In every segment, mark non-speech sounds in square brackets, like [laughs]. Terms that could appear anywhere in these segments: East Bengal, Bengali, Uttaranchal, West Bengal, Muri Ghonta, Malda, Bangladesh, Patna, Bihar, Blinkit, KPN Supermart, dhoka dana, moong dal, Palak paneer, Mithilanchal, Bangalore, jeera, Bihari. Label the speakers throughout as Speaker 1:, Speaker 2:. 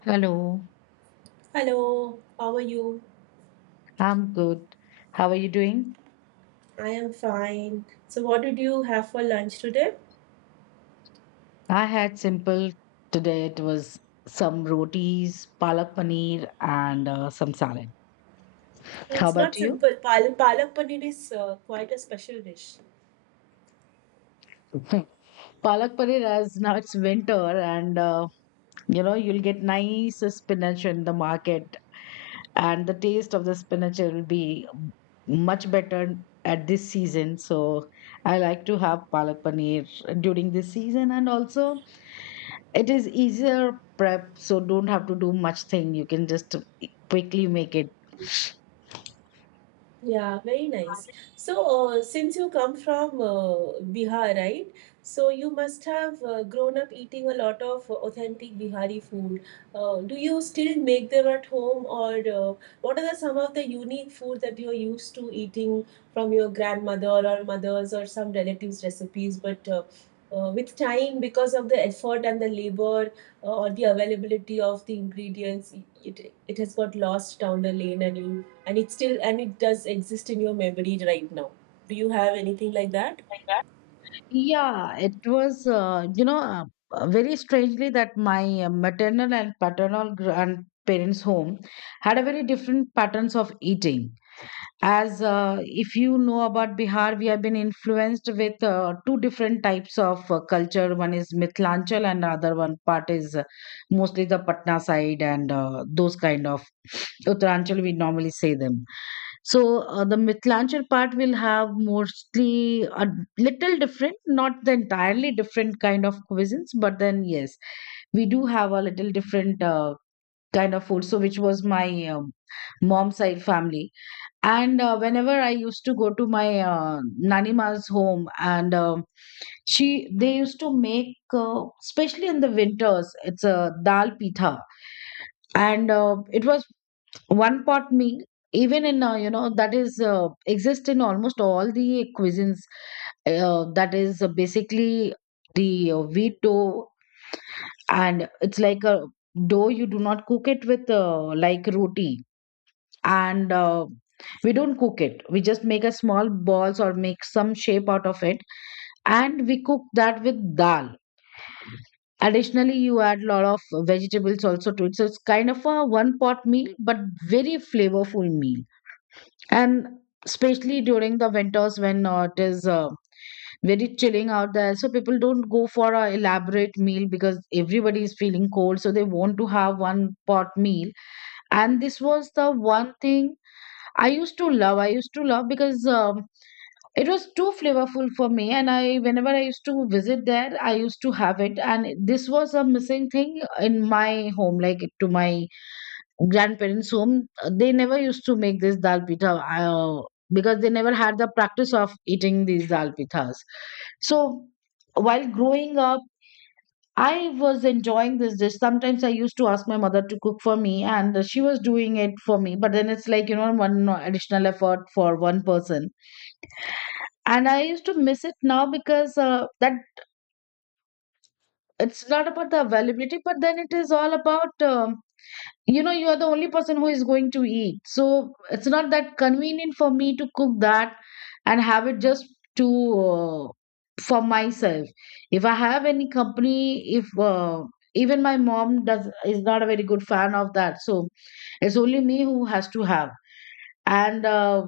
Speaker 1: Hello,
Speaker 2: Hello, how are you?
Speaker 1: I'm good. How are you doing?
Speaker 2: I am fine. So, what did you have for lunch today?
Speaker 1: I had simple today. It was some rotis, palak paneer, and some salad.
Speaker 2: Oh,
Speaker 1: How
Speaker 2: it's
Speaker 1: about
Speaker 2: not
Speaker 1: you?
Speaker 2: simple. Palak paneer is quite a special dish.
Speaker 1: [laughs] palak paneer, as now it's winter, and you know you'll get nice spinach in the market, and the taste of the spinach will be much better at this season. So I like to have palak paneer during this season, and also it is easier prep, so don't have to do much thing. You can just quickly make it.
Speaker 2: Yeah, very nice. So, since you come from Bihar, right? So you must have grown up eating a lot of authentic Bihari food. Do you still make them at home, or what are some of the unique food that you're used to eating from your grandmother or mothers or some relatives' recipes? But With time, because of the effort and the labor or the availability of the ingredients, it has got lost down the lane, and you and it still and it does exist in your memory right now. Do you have anything like that?
Speaker 1: Yeah, it was, uh, very strangely that my maternal and paternal grandparents' home had a very different patterns of eating as if you know about Bihar, we have been influenced with two different types of culture. One is Mithilanchal, and the other one part is mostly the Patna side and those kind of [sniffs] Uttaranchal. We normally say them. So the Mithilanchal part will have mostly a little different, not the entirely different kind of cuisines, but then yes, we do have a little different kind of food. So which was my mom's side family and whenever I used to go to my Nanima's home, and she they used to make, especially in the winters, it's a dal pitha, and it was one pot meal. Even in uh, that is exist in almost all the cuisines. That is basically the wheat dough, and it's like a dough. You do not cook it with like roti, and we don't cook it, we just make a small balls or make some shape out of it, and we cook that with dal. Additionally, you add lot of vegetables also to it, so it's kind of a one pot meal but very flavorful meal. And especially during the winters when it is very chilling out there, so people don't go for a elaborate meal because everybody is feeling cold, so they want to have one pot meal. And this was the one thing I used to love. I used to love because it was too flavorful for me. And I, whenever I used to visit there, I used to have it. And this was a missing thing in my home, like to my grandparents' home. They never used to make this dal pitha because they never had the practice of eating these dal pithas. So while growing up, I was enjoying this dish. Sometimes I used to ask my mother to cook for me, and she was doing it for me. But then it's like, one no, additional effort for one person. And I used to miss it now because that it's not about the availability, but then it is all about um, you are the only person who is going to eat, so it's not that convenient for me to cook that and have it just to uh, for myself. If I have any company, if even my mom does is not a very good fan of that, so it's only me who has to have. and uh,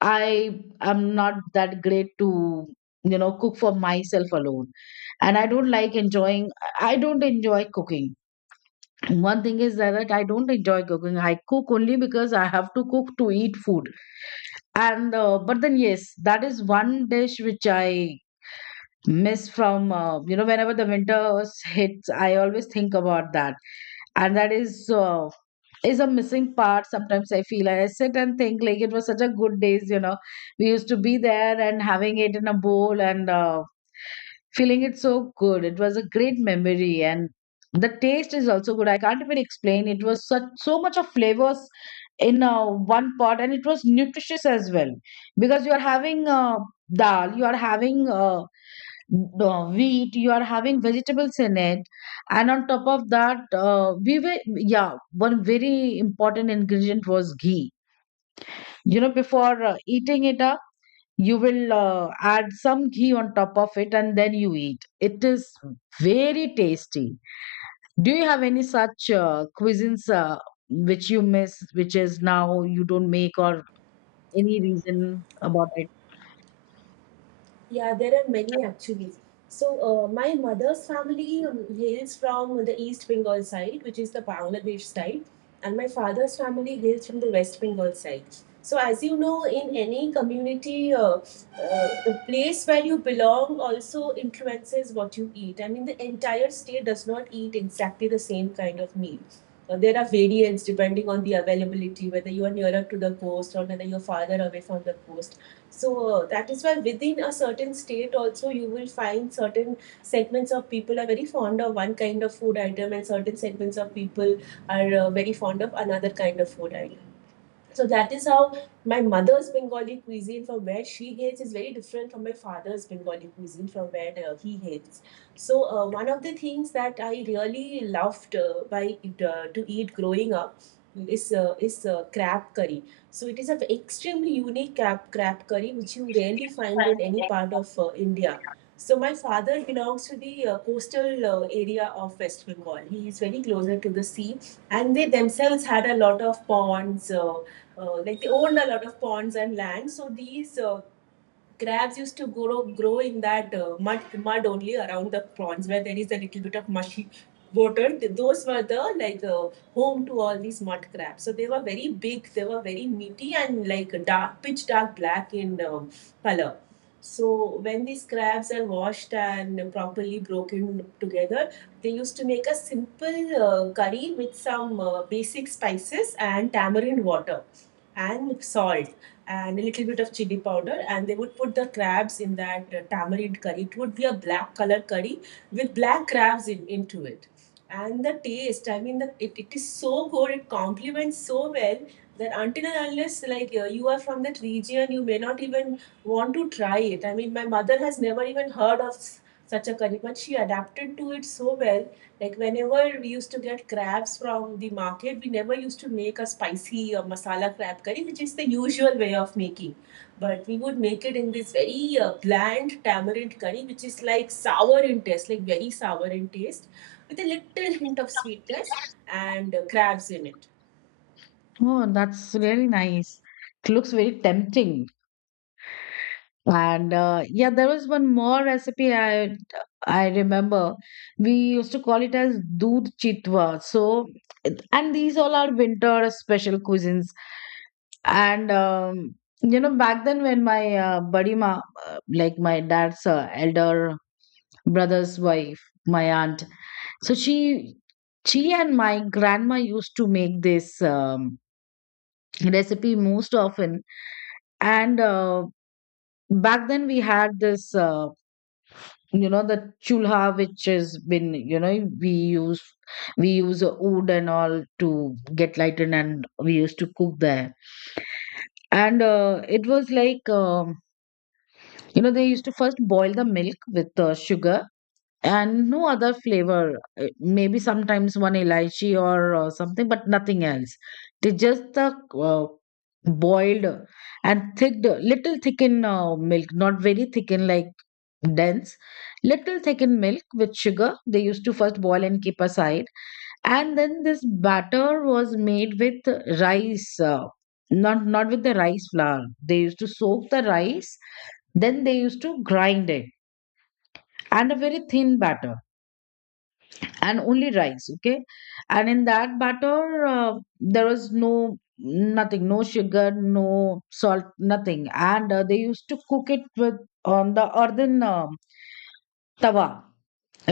Speaker 1: i am not that great to, cook for myself alone, and I don't like enjoying, I don't enjoy cooking. One thing is that like, I don't enjoy cooking. I cook only because I have to cook to eat food. And but then yes, that is one dish which I miss from, whenever the winter hits. I always think about that, and that is. Is a missing part. Sometimes I feel I sit and think like it was such a good days, we used to be there and having it in a bowl, and feeling it so good. It was a great memory and the taste is also good. I can't even explain. It was such so much of flavors in one pot, and it was nutritious as well because you are having dal, you are having uh, wheat, you are having vegetables in it, and on top of that, we were yeah. One very important ingredient was ghee. You know, before eating it up, you will add some ghee on top of it, and then you eat It is very tasty. Do you have any such cuisines which you miss, which is now you don't make, or any reason about it?
Speaker 2: Yeah, there are many actually. So, my mother's family hails from the East Bengal side, which is the Bangladesh side, and my father's family hails from the West Bengal side. So, as you know, in any community, the place where you belong also influences what you eat. I mean, the entire state does not eat exactly the same kind of meal. There are variants depending on the availability, whether you are nearer to the coast or whether you're farther away from the coast. So that is why within a certain state also you will find certain segments of people are very fond of one kind of food item and certain segments of people are very fond of another kind of food item. So that is how my mother's Bengali cuisine from where she hails is very different from my father's Bengali cuisine from where he hails. So one of the things that I really loved by to eat growing up is crab curry. So it is an extremely unique crab curry which you rarely find in any part of India. So my father belongs to the coastal area of West Bengal. He is very closer to the sea, and they themselves had a lot of ponds, like they owned a lot of ponds and land. So these crabs used to grow in that uh, mud only around the ponds where there is a little bit of mushy water. Those were the like home to all these mud crabs. So they were very big. They were very meaty and like dark, pitch dark black in color. So when these crabs are washed and properly broken together, they used to make a simple curry with some basic spices and tamarind water and salt and a little bit of chili powder, and they would put the crabs in that tamarind curry. It would be a black color curry with black crabs into it, and the taste, I mean it is so good, it complements so well that until and unless you are from that region, you may not even want to try it. I mean, my mother has never even heard of such a curry, but she adapted to it so well. Like, whenever we used to get crabs from the market, we never used to make a spicy or masala crab curry, which is the usual way of making. But we would make it in this very bland tamarind curry, which is like sour in taste, like very sour in taste, with a little hint of sweetness and crabs in it.
Speaker 1: Oh, that's really nice. It looks very tempting. And yeah, there was one more recipe I remember. We used to call it as doodh chitwa. So, and these all are winter special cuisines. And you know, back then when my buddy ma, like my dad's elder brother's wife, my aunt, so she and my grandma used to make this recipe most often. And back then we had this. You know the chulha, which has been, we use we use wood and all to get lightened, and we used to cook there. And it was like, they used to first boil the milk with sugar and no other flavor. Maybe sometimes one elaichi or something, but nothing else. They just the uh, boiled and thick, little thickened milk, not very thickened like dense, little thickened milk with sugar. They used to first boil and keep aside, and then this batter was made with rice. Not with the rice flour, they used to soak the rice, then they used to grind it, and a very thin batter and only rice, okay. And in that batter there was no nothing, no sugar, no salt, nothing. And they used to cook it with, on the earthen tawa,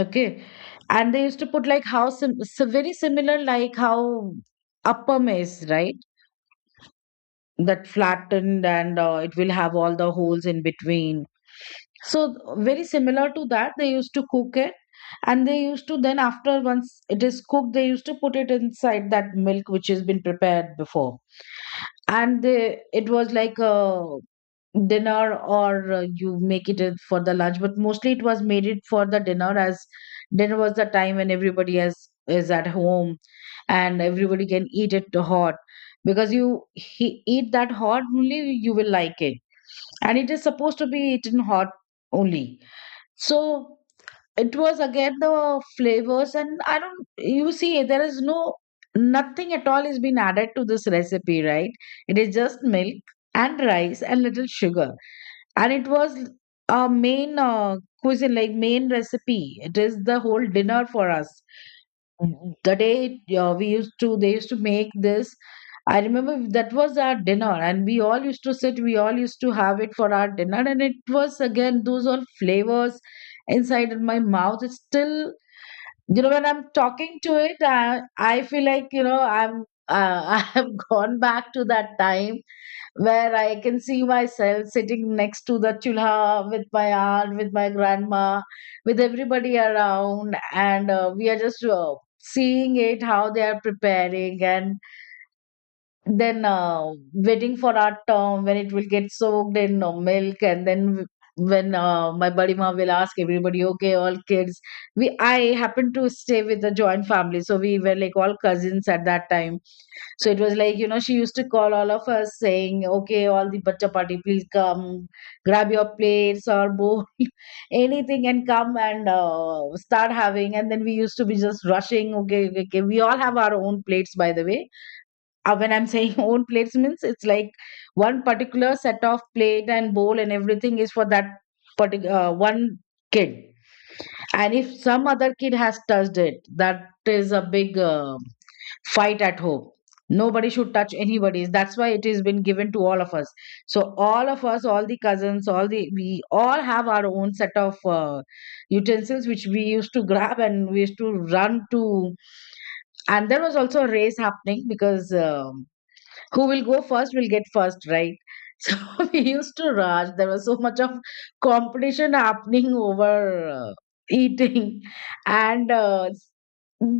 Speaker 1: okay. And they used to put like how so very similar like how appam is, right? That flattened, and it will have all the holes in between, so very similar to that they used to cook it. And they used to then, after once it is cooked, they used to put it inside that milk which has been prepared before. And they, it was like a dinner, or you make it for the lunch, but mostly it was made it for the dinner, as dinner was the time when everybody is at home and everybody can eat it hot. Because you eat that hot only you will like it, and it is supposed to be eaten hot only. So it was again the flavors, and I don't, you see there is no nothing at all is been added to this recipe, right? It is just milk and rice and little sugar. And it was a main cuisine, like main recipe, it is the whole dinner for us. Mm, the day we used to they used to make this, I remember that was our dinner, and we all used to sit, we all used to have it for our dinner. And it was again those all flavors inside in my mouth. It's still, you know, when I'm talking to it, I feel like, you know I'm [laughs] I have gone back to that time where I can see myself sitting next to the chulha with my aunt, with my grandma, with everybody around, and we are just seeing it how they are preparing, and then waiting for our turn when it will get soaked in milk, and then. When my buddy ma will ask everybody, okay, all kids. We I happened to stay with the joint family, so we were like all cousins at that time. So it was like, you know, she used to call all of us saying, okay, all the bacha party, please come, grab your plates or bowl, [laughs] anything and come and start having. And then we used to be just rushing. Okay, okay, okay. We all have our own plates, by the way. When I'm saying [laughs] own plates, means it's like one particular set of plate and bowl and everything is for that particular one kid. And if some other kid has touched it, that is a big... Fight at home. Nobody should touch anybody's. That's why it has been given to all of us. So all of us, all the cousins, all the we all have our own set of utensils which we used to grab and we used to run to. And there was also a race happening because who will go first will get first, right? [laughs] So we used to rush. There was so much of competition happening over eating, and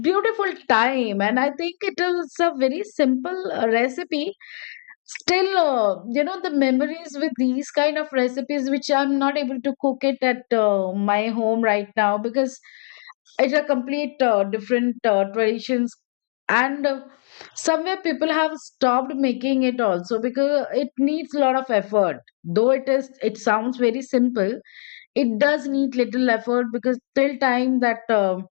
Speaker 1: beautiful time. And I think it is a very simple recipe. Still, the memories with these kind of recipes, which I'm not able to cook it at my home right now because it's a complete different traditions, and somewhere people have stopped making it also because it needs a lot of effort. It sounds very simple. It does need little effort because till time that.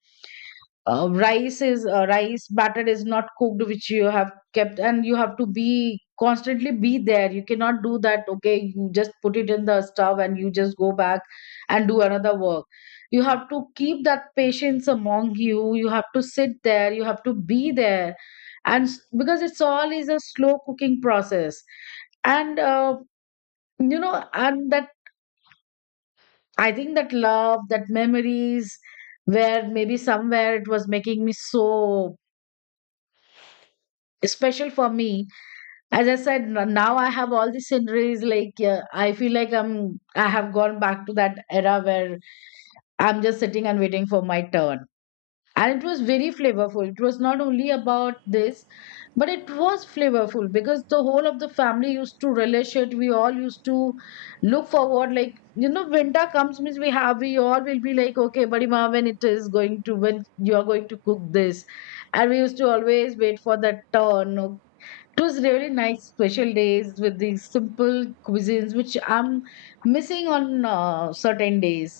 Speaker 1: Rice is rice batter is not cooked, which you have kept, and you have to be constantly be there. You cannot do that. Okay, you just put it in the stove and you just go back and do another work. You have to keep that patience among you. You have to sit there, you have to be there, because it's all is a slow cooking process, and you know and that, I think that love, that memories, where maybe somewhere it was making me so special for me. As I said, now I have all the sceneries. Like, yeah, I feel like I have gone back to that era where I'm just sitting and waiting for my turn. And it was very flavorful. It was not only about this, but it was flavorful because the whole of the family used to relish it. We all used to look forward, like, you know, winter comes means we all will be like, okay buddy, when it is going to, when you are going to cook this. And we used to always wait for that turn. It was really nice, special days with these simple cuisines which I'm missing on certain days.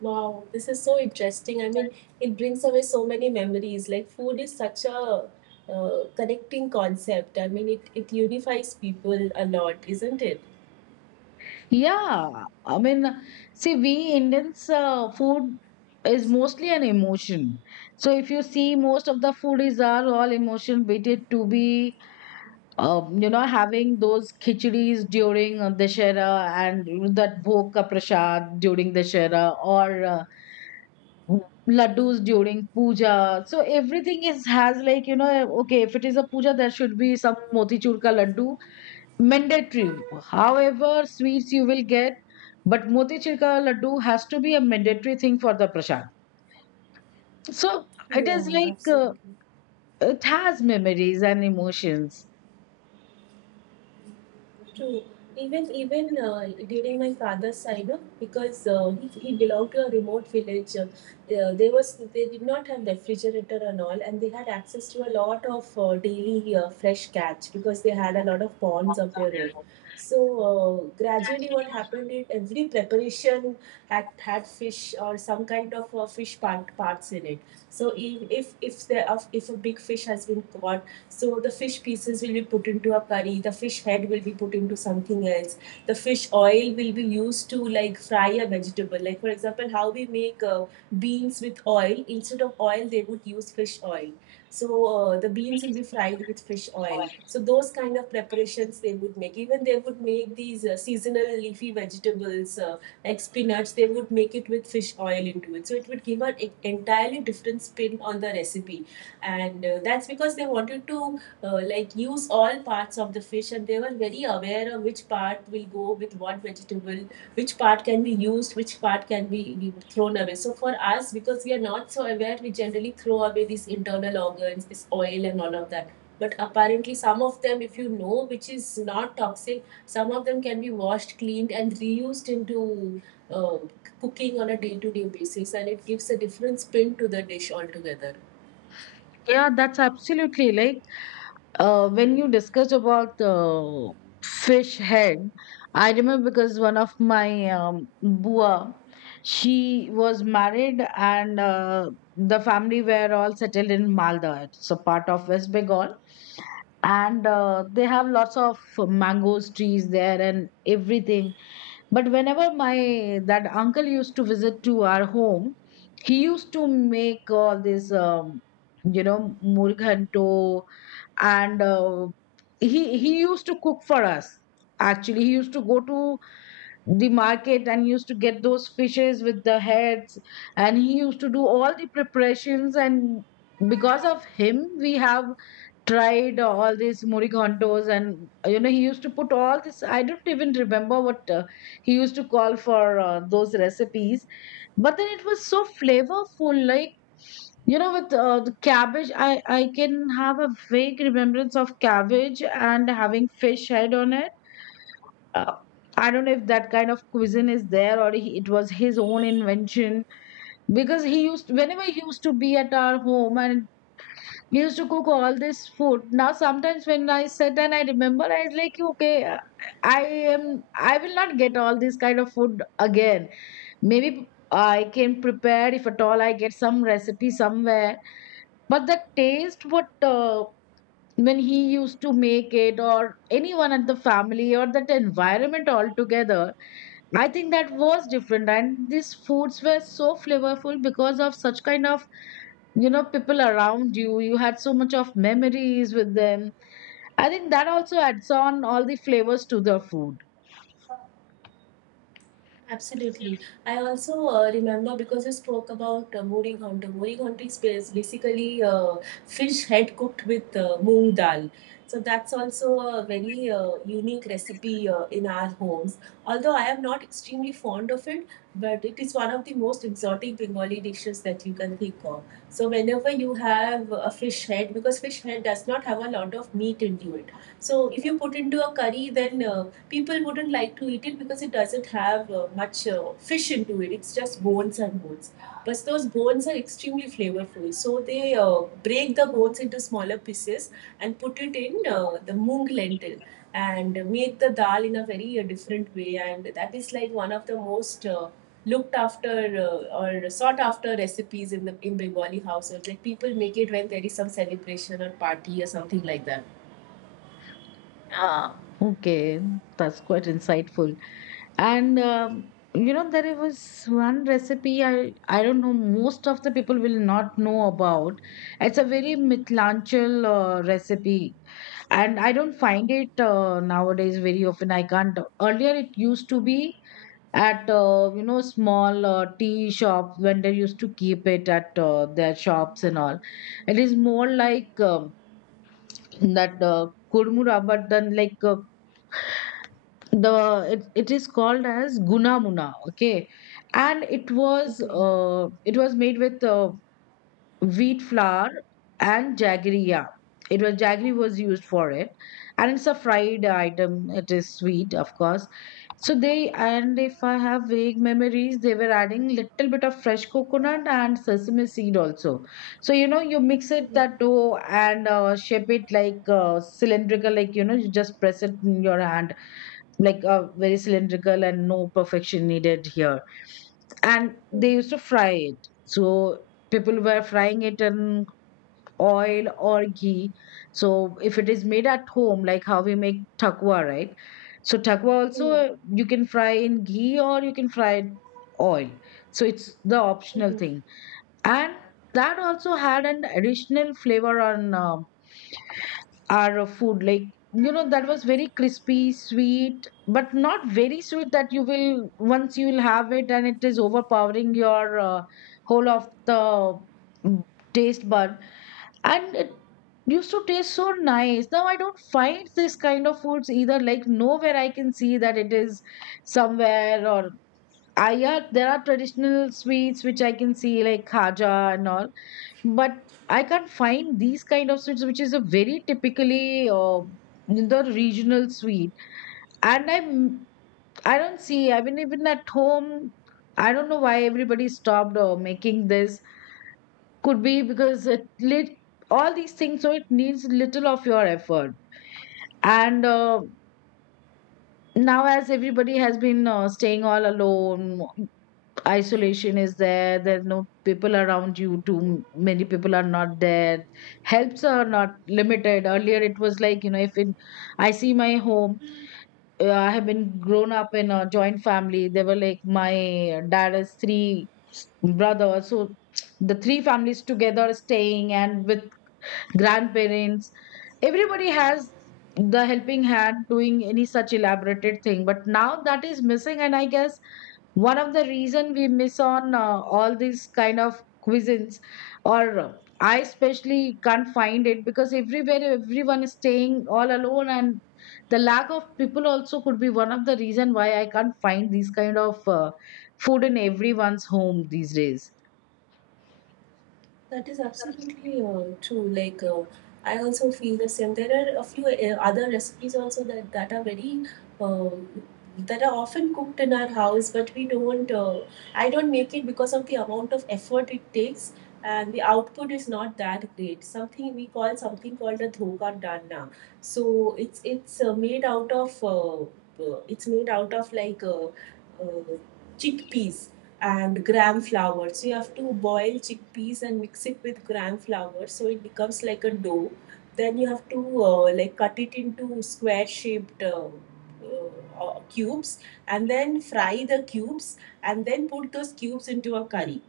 Speaker 2: Wow, this is so interesting. I mean, it brings away so many memories. Like, food is such a connecting concept. I mean, it unifies people a lot, isn't it?
Speaker 1: Yeah, I mean, see, we Indians, food is mostly an emotion. So if you see, most of the foodies are all emotion, be it to be, you know, having those khichdis during Dashera, and that bhog ka prasad during Dashera, or laddus during puja. So everything is, has, like, you know, okay, if it is a puja, there should be some motichur ka laddu, mandatory. However sweets you will get, but motichur ka laddu has to be a mandatory thing for the prashad. So it is
Speaker 2: Yeah,
Speaker 1: like,
Speaker 2: absolutely
Speaker 1: it has memories and emotions.
Speaker 2: true. Even during my father's side, because he belonged to a remote village, there was they did not have refrigerator and all, and they had access to a lot of daily fresh catch because they had a lot of ponds of their own. So gradually, what happened is every preparation had fish or some kind of fish parts in it. So if a big fish has been caught, So the fish pieces will be put into a curry, the fish head will be put into something else, the fish oil will be used to like fry a vegetable. Like, for example, how we make beans with oil, instead of oil, they would use fish oil. So the beans will be fried with fish oil. So those kind of preparations they would make. Even they would make these seasonal leafy vegetables like spinach. They would make it with fish oil into it. So it would give an entirely different spin on the recipe, and that's because they wanted to like use all parts of the fish, and they were very aware of which part will go with what vegetable, which part can be used, which part can be thrown away. So for us, because we are not so aware, we generally throw away these internal organs, this oil and all of that, but apparently some of them, if you know which is not toxic, some of them can be washed, cleaned and reused into uh, cooking on a day-to-day basis, and it gives a different spin to the dish altogether.
Speaker 1: Yeah, that's absolutely like, when you discussed about fish head, I remember because one of my bua, she was married, and the family were all settled in Malda. It's a part of West Bengal. And they have lots of mangoes trees there and everything. But whenever my that uncle used to visit to our home, he used to make all this, you know, murghanto, and he used to cook for us. Actually, he used to go to the market and used to get those fishes with the heads, and he used to do all the preparations. And because of him, we have tried all these morigantos. And, you know, he used to put all this. I don't even remember what he used to call for those recipes. But then it was so flavorful. Like, you know, with the cabbage, I can have a vague remembrance of cabbage and having fish head on it. uh, I don't know if that kind of cuisine is there, it was his own invention. Because he used, whenever he used to be at our home, and we used to cook all this food. Now sometimes when I sit and I remember, I was like, okay, I am. I will not get all this kind of food again. Maybe I can prepare if at all I get some recipe somewhere. But the taste, what when he used to make it, or anyone at the family, or that environment altogether, I think that was different. And these foods were so flavorful because of such kind of, you know, people around you. You had so much of memories with them. I think that also adds on all the flavors to the food.
Speaker 2: Absolutely. I also remember because you spoke about Muri Ghonta. Muri Ghonta is basically fish head cooked with moong dal. So that's also a very unique recipe in our homes. Although I am not extremely fond of it, but it is one of the most exotic Bengali dishes that you can think of. So whenever you have a fish head, because fish head does not have a lot of meat into it. So if you put into a curry, then people wouldn't like to eat it because it doesn't have much fish into it. It's just bones and bones. But those bones are extremely flavorful. So they break the bones into smaller pieces and put it in the moong lentil and make the dal in a very different way. And that is like one of the most looked after or sought after recipes in the in Bengali households. Like, people make it when there is some celebration or party or something like that.
Speaker 1: Ah, okay, that's quite insightful. And you know, there was one recipe, I don't know, most of the people will not know about. It's a very mitlanchal recipe, and I don't find it nowadays very often. I can't. Earlier it used to be at, you know, small tea shops, when they used to keep it at their shops and all. It is more like, that kurmura, but then, like, the it is called as gunamuna. Okay, and it was,
Speaker 2: Okay.
Speaker 1: it was made with wheat flour and jaggery. Yeah, it was, jaggery was used for it. And it's a fried item. It is sweet, of course. So they, and if I have vague memories, they were adding little bit of fresh coconut and sesame seed also. So, you know, you mix it,
Speaker 2: Mm-hmm.
Speaker 1: that dough, and shape it like cylindrical, like, you know, you just press it in your hand, like, very cylindrical, and no perfection needed here. And they
Speaker 2: Mm-hmm.
Speaker 1: used to fry it. So people were frying it in oil or ghee. So if it is made at home, like how we make takwa, right? So takwa also, you can fry in ghee or you can fry in oil. So it's the optional
Speaker 2: Mm-hmm.
Speaker 1: thing. And that also had an additional flavor on our food. Like, you know, that was very crispy, sweet, but not very sweet that you will, once you will have it and it is overpowering your whole of the mm, taste bud. And it used to taste so nice. Now I don't find this kind of foods either. Like, nowhere I can see that it is somewhere. Or I are there are traditional sweets which I can see, like khaja and all. But I can't find these kind of sweets, which is a very typically the regional sweet. And I don't see, I mean, even at home, I don't know why everybody stopped making this. Could be because it lit all these things, so it needs little of your effort. And now as everybody has been staying all alone, isolation is there. There's no people around you. Too many people are not there. Helps are not limited. Earlier it was like, you know, if in, I see my home, I have been grown up in a joint family. They were like, my dad has three brothers. So the three families together staying, and with grandparents, everybody has the helping hand doing any such elaborated thing. But now that is missing. And I guess one of the reason we miss on all these kind of cuisines, or I especially can't find it because everywhere everyone is staying all alone. And the lack of people also could be one of the reason why I can't find these kind of food in everyone's home these days.
Speaker 2: That is absolutely true. Like, I also feel the same. There are a few other recipes also that are very um, that are often cooked in our house, but we don't. I don't make it because of the amount of effort it takes, and the output is not that great. Something called a dhoka dana. So it's made out of it's made out of like uh, chickpeas and gram flour. So you have to boil chickpeas and mix it with gram flour so it becomes like a dough. Then you have to like cut it into square shaped cubes and then fry the cubes and then put those cubes into a curry.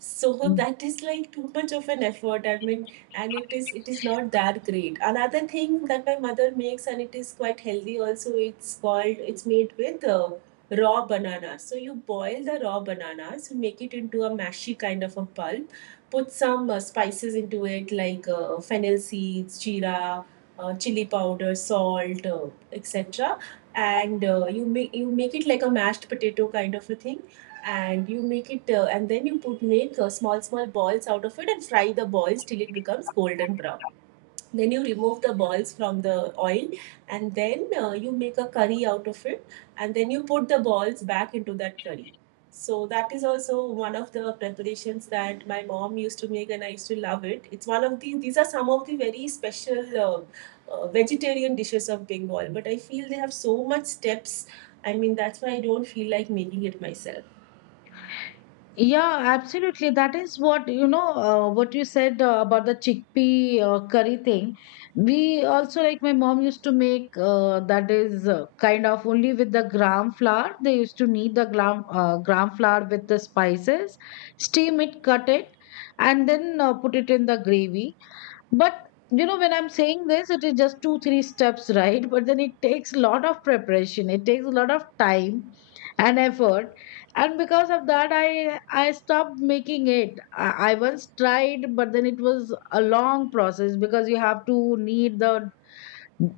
Speaker 2: So that is like too much of an effort. I mean, and it is not that great. Another thing that my mother makes, and it is quite healthy also, it's called, it's made with raw banana. So you boil the raw bananas, you make it into a mashy kind of a pulp, put some spices into it like fennel seeds, jeera, chili powder, salt, etc, and you make it like a mashed potato kind of a thing, and you make it and then you put make small small balls out of it and fry the balls till it becomes golden brown, then you remove the balls from the oil, and then you make a curry out of it, and then you put the balls back into that curry. So that is also one of the preparations that my mom used to make, and I used to love it. It's one of the, these are some of the very special vegetarian dishes of Bengal, but I feel they have so much steps. I mean, that's why I don't feel like making it myself.
Speaker 1: Yeah, absolutely. That is what, you know. What you said about the chickpea curry thing. We also, like, my mom used to make that. Is kind of only with the gram flour. They used to knead the gram flour with the spices, steam it, cut it, and then put it in the gravy. But you know, when I'm saying this, it is just two, three steps, [laughs] right? But then it takes a lot of preparation. It takes a lot of time and effort. And because of that, I stopped making it. I once tried, but then it was a long process because you have to knead the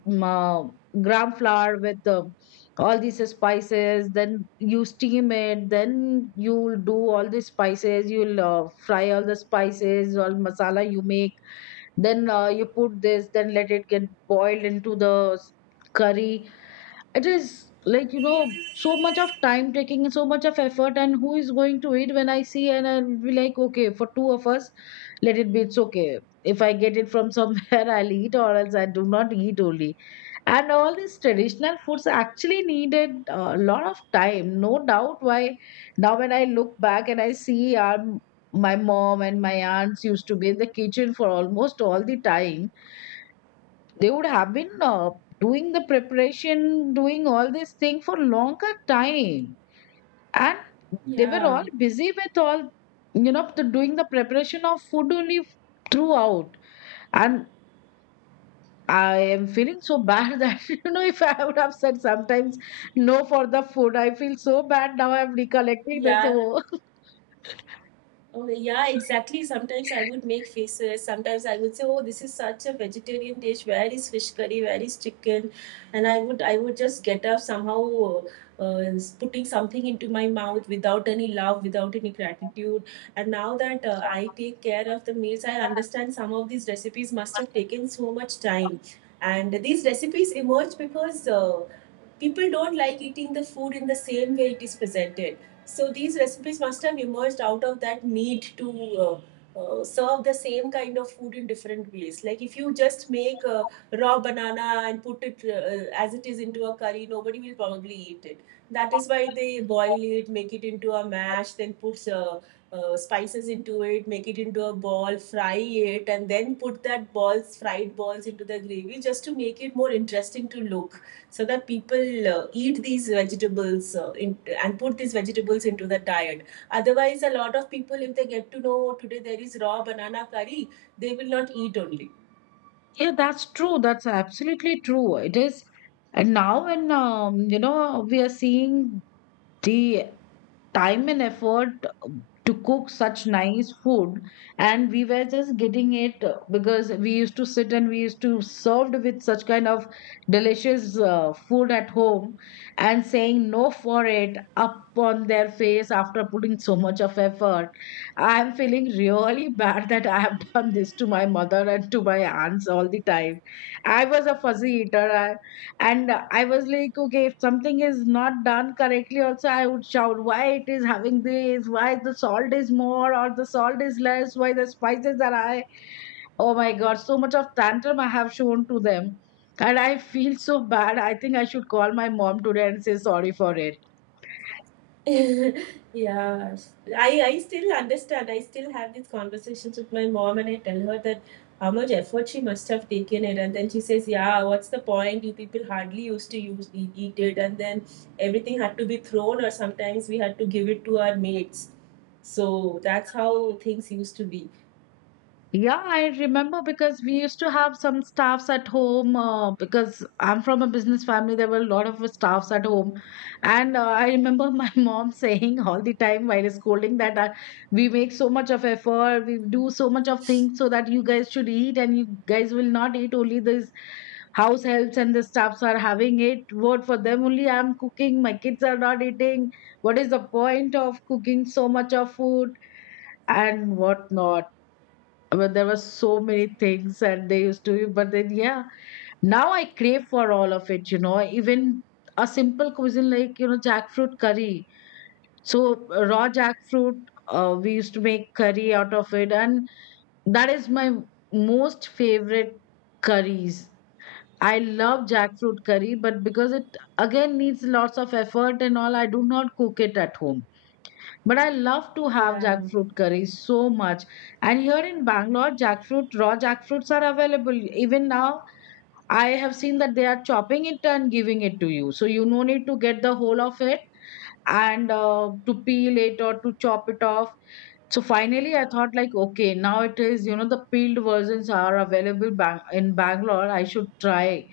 Speaker 1: mm, uh, gram flour with all these spices. Then you steam it. Then you'll do all the spices. You'll fry all the spices, all masala you make, then you put this, then let it get boiled into the curry. It is like, you know, so much of time taking and so much of effort. And who is going to eat? When I see, and I'll be like, okay, for two of us, let it be, it's okay. If I get it from somewhere, [laughs] I'll eat, or else I do not eat only. And all these traditional foods actually needed a lot of time, no doubt why. Now when I look back and I see, my mom and my aunts used to be in the kitchen for almost all the time. They would have been doing the preparation, doing all this thing for longer time. And they were
Speaker 2: Yeah,
Speaker 1: all busy with all, you know, the doing the preparation of food only, throughout. And I am feeling so bad [laughs] that, you know, if I would have said sometimes no for the food, I feel so bad now. I'm recollecting this.
Speaker 2: yeah.
Speaker 1: Oh,
Speaker 2: Oh, yeah, exactly. Sometimes I would make faces. Sometimes I would say, "Oh, this is such a vegetarian dish. Where is fish curry? Where is chicken?" And I would just get up somehow, uh, uh, putting something into my mouth without any love, without any gratitude. And now that I take care of the meals, I understand some of these recipes must have taken so much time. And these recipes emerge because people don't like eating the food in the same way it is presented. So these recipes must have emerged out of that need to serve the same kind of food in different ways. Like, if you just make a raw banana and put it as it is into a curry, nobody will probably eat it. That is why they boil it, make it into a mash, then put spices into it, make it into a ball, fry it, and then put that balls, fried balls into the gravy just to make it more interesting to look, so that people eat these vegetables and put these vegetables into the diet. Otherwise, a lot of people, if they get to know, "Oh, today there is raw banana curry," they will not eat only.
Speaker 1: [laughs] yeah, that's true. That's absolutely true. It is, and now when we are seeing the time and effort to cook such nice food, and we were just getting it, because we used to sit and we used to served with such kind of delicious food at home and saying no for it up on their face after putting so much of effort. I am feeling really [laughs] bad that I have [laughs] done this to my mother and to my aunts all the time. I was a fuzzy eater, and I was like, okay, if something is not done correctly also, I would shout, why it is having this, why the salt is more or the salt is less, why the spices are high. Oh my god, so much of tantrum I have shown to them, and I feel so bad. I think I should call my mom today and say sorry for it.
Speaker 2: [laughs] yeah, I still understand. I still have these conversations with my mom, and I tell her that how much effort she must have taken it, and then she says, yeah, what's the point, you people hardly used to use eat, eat it, and then everything had to be thrown, or sometimes we had to give it to our mates. So that's how things used to be.
Speaker 1: Yeah, I remember because we used to have some staffs at home, because I'm from a business family. There were a lot of staffs at home. And I remember my [laughs] mom saying all the time while scolding that, we make so much of effort, we do so much of things so that you guys should eat, and you guys will not eat. Only these house helps and the staffs are having it. What, for them only I'm cooking, my kids are not eating? What is the point of cooking so much of food and what not? But there were so many things and they used to, but then, yeah, now I crave for all of it, even a simple cuisine like, jackfruit curry. So, raw jackfruit, we used to make curry out of it, and that is my most favorite curries. I love jackfruit curry, but because it again needs lots of effort and all, I do not cook it at home, but I love to have
Speaker 2: Yeah,
Speaker 1: jackfruit curry so much. And here in Bangalore, jackfruit, raw jackfruits are available. Even now, I have seen that they are chopping it and giving it to you. So you no need to get the whole of it and to peel it or to chop it off. So finally, I thought like, okay, now it is, the peeled versions are available in Bangalore. I should try.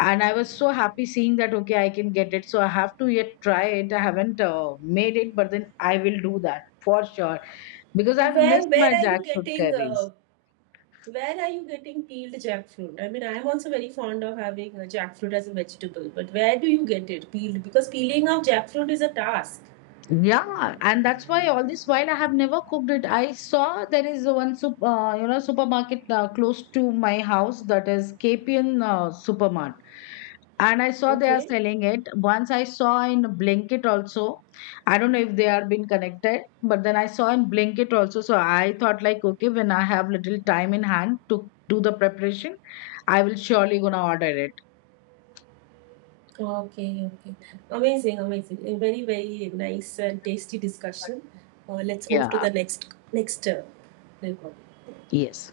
Speaker 1: And I was so happy seeing that, okay, I can get it. So I have to yet try it. I haven't made it, but then I will do that for sure because I
Speaker 2: where
Speaker 1: missed
Speaker 2: where
Speaker 1: my
Speaker 2: are you
Speaker 1: jackfruit
Speaker 2: getting
Speaker 1: curries.
Speaker 2: where are you getting peeled jackfruit? I mean, I am also very fond of having jackfruit as a vegetable, but where do you get it peeled? Because peeling of jackfruit is a task.
Speaker 1: Yeah, and that's why all this while I have never cooked it. I saw there is one supermarket close to my house, that is KPN Supermart, and I saw they are
Speaker 2: Okay.
Speaker 1: selling it. Once I saw in Blinkit also. I don't know if they are being connected, but then I saw in Blinkit also. So I thought like, okay, when I have little time in hand to do the preparation, I will surely gonna order it.
Speaker 2: Okay, okay. Amazing, amazing. A very, very nice and tasty discussion. Let's move
Speaker 1: Yeah,
Speaker 2: to the next next uh,
Speaker 1: yes.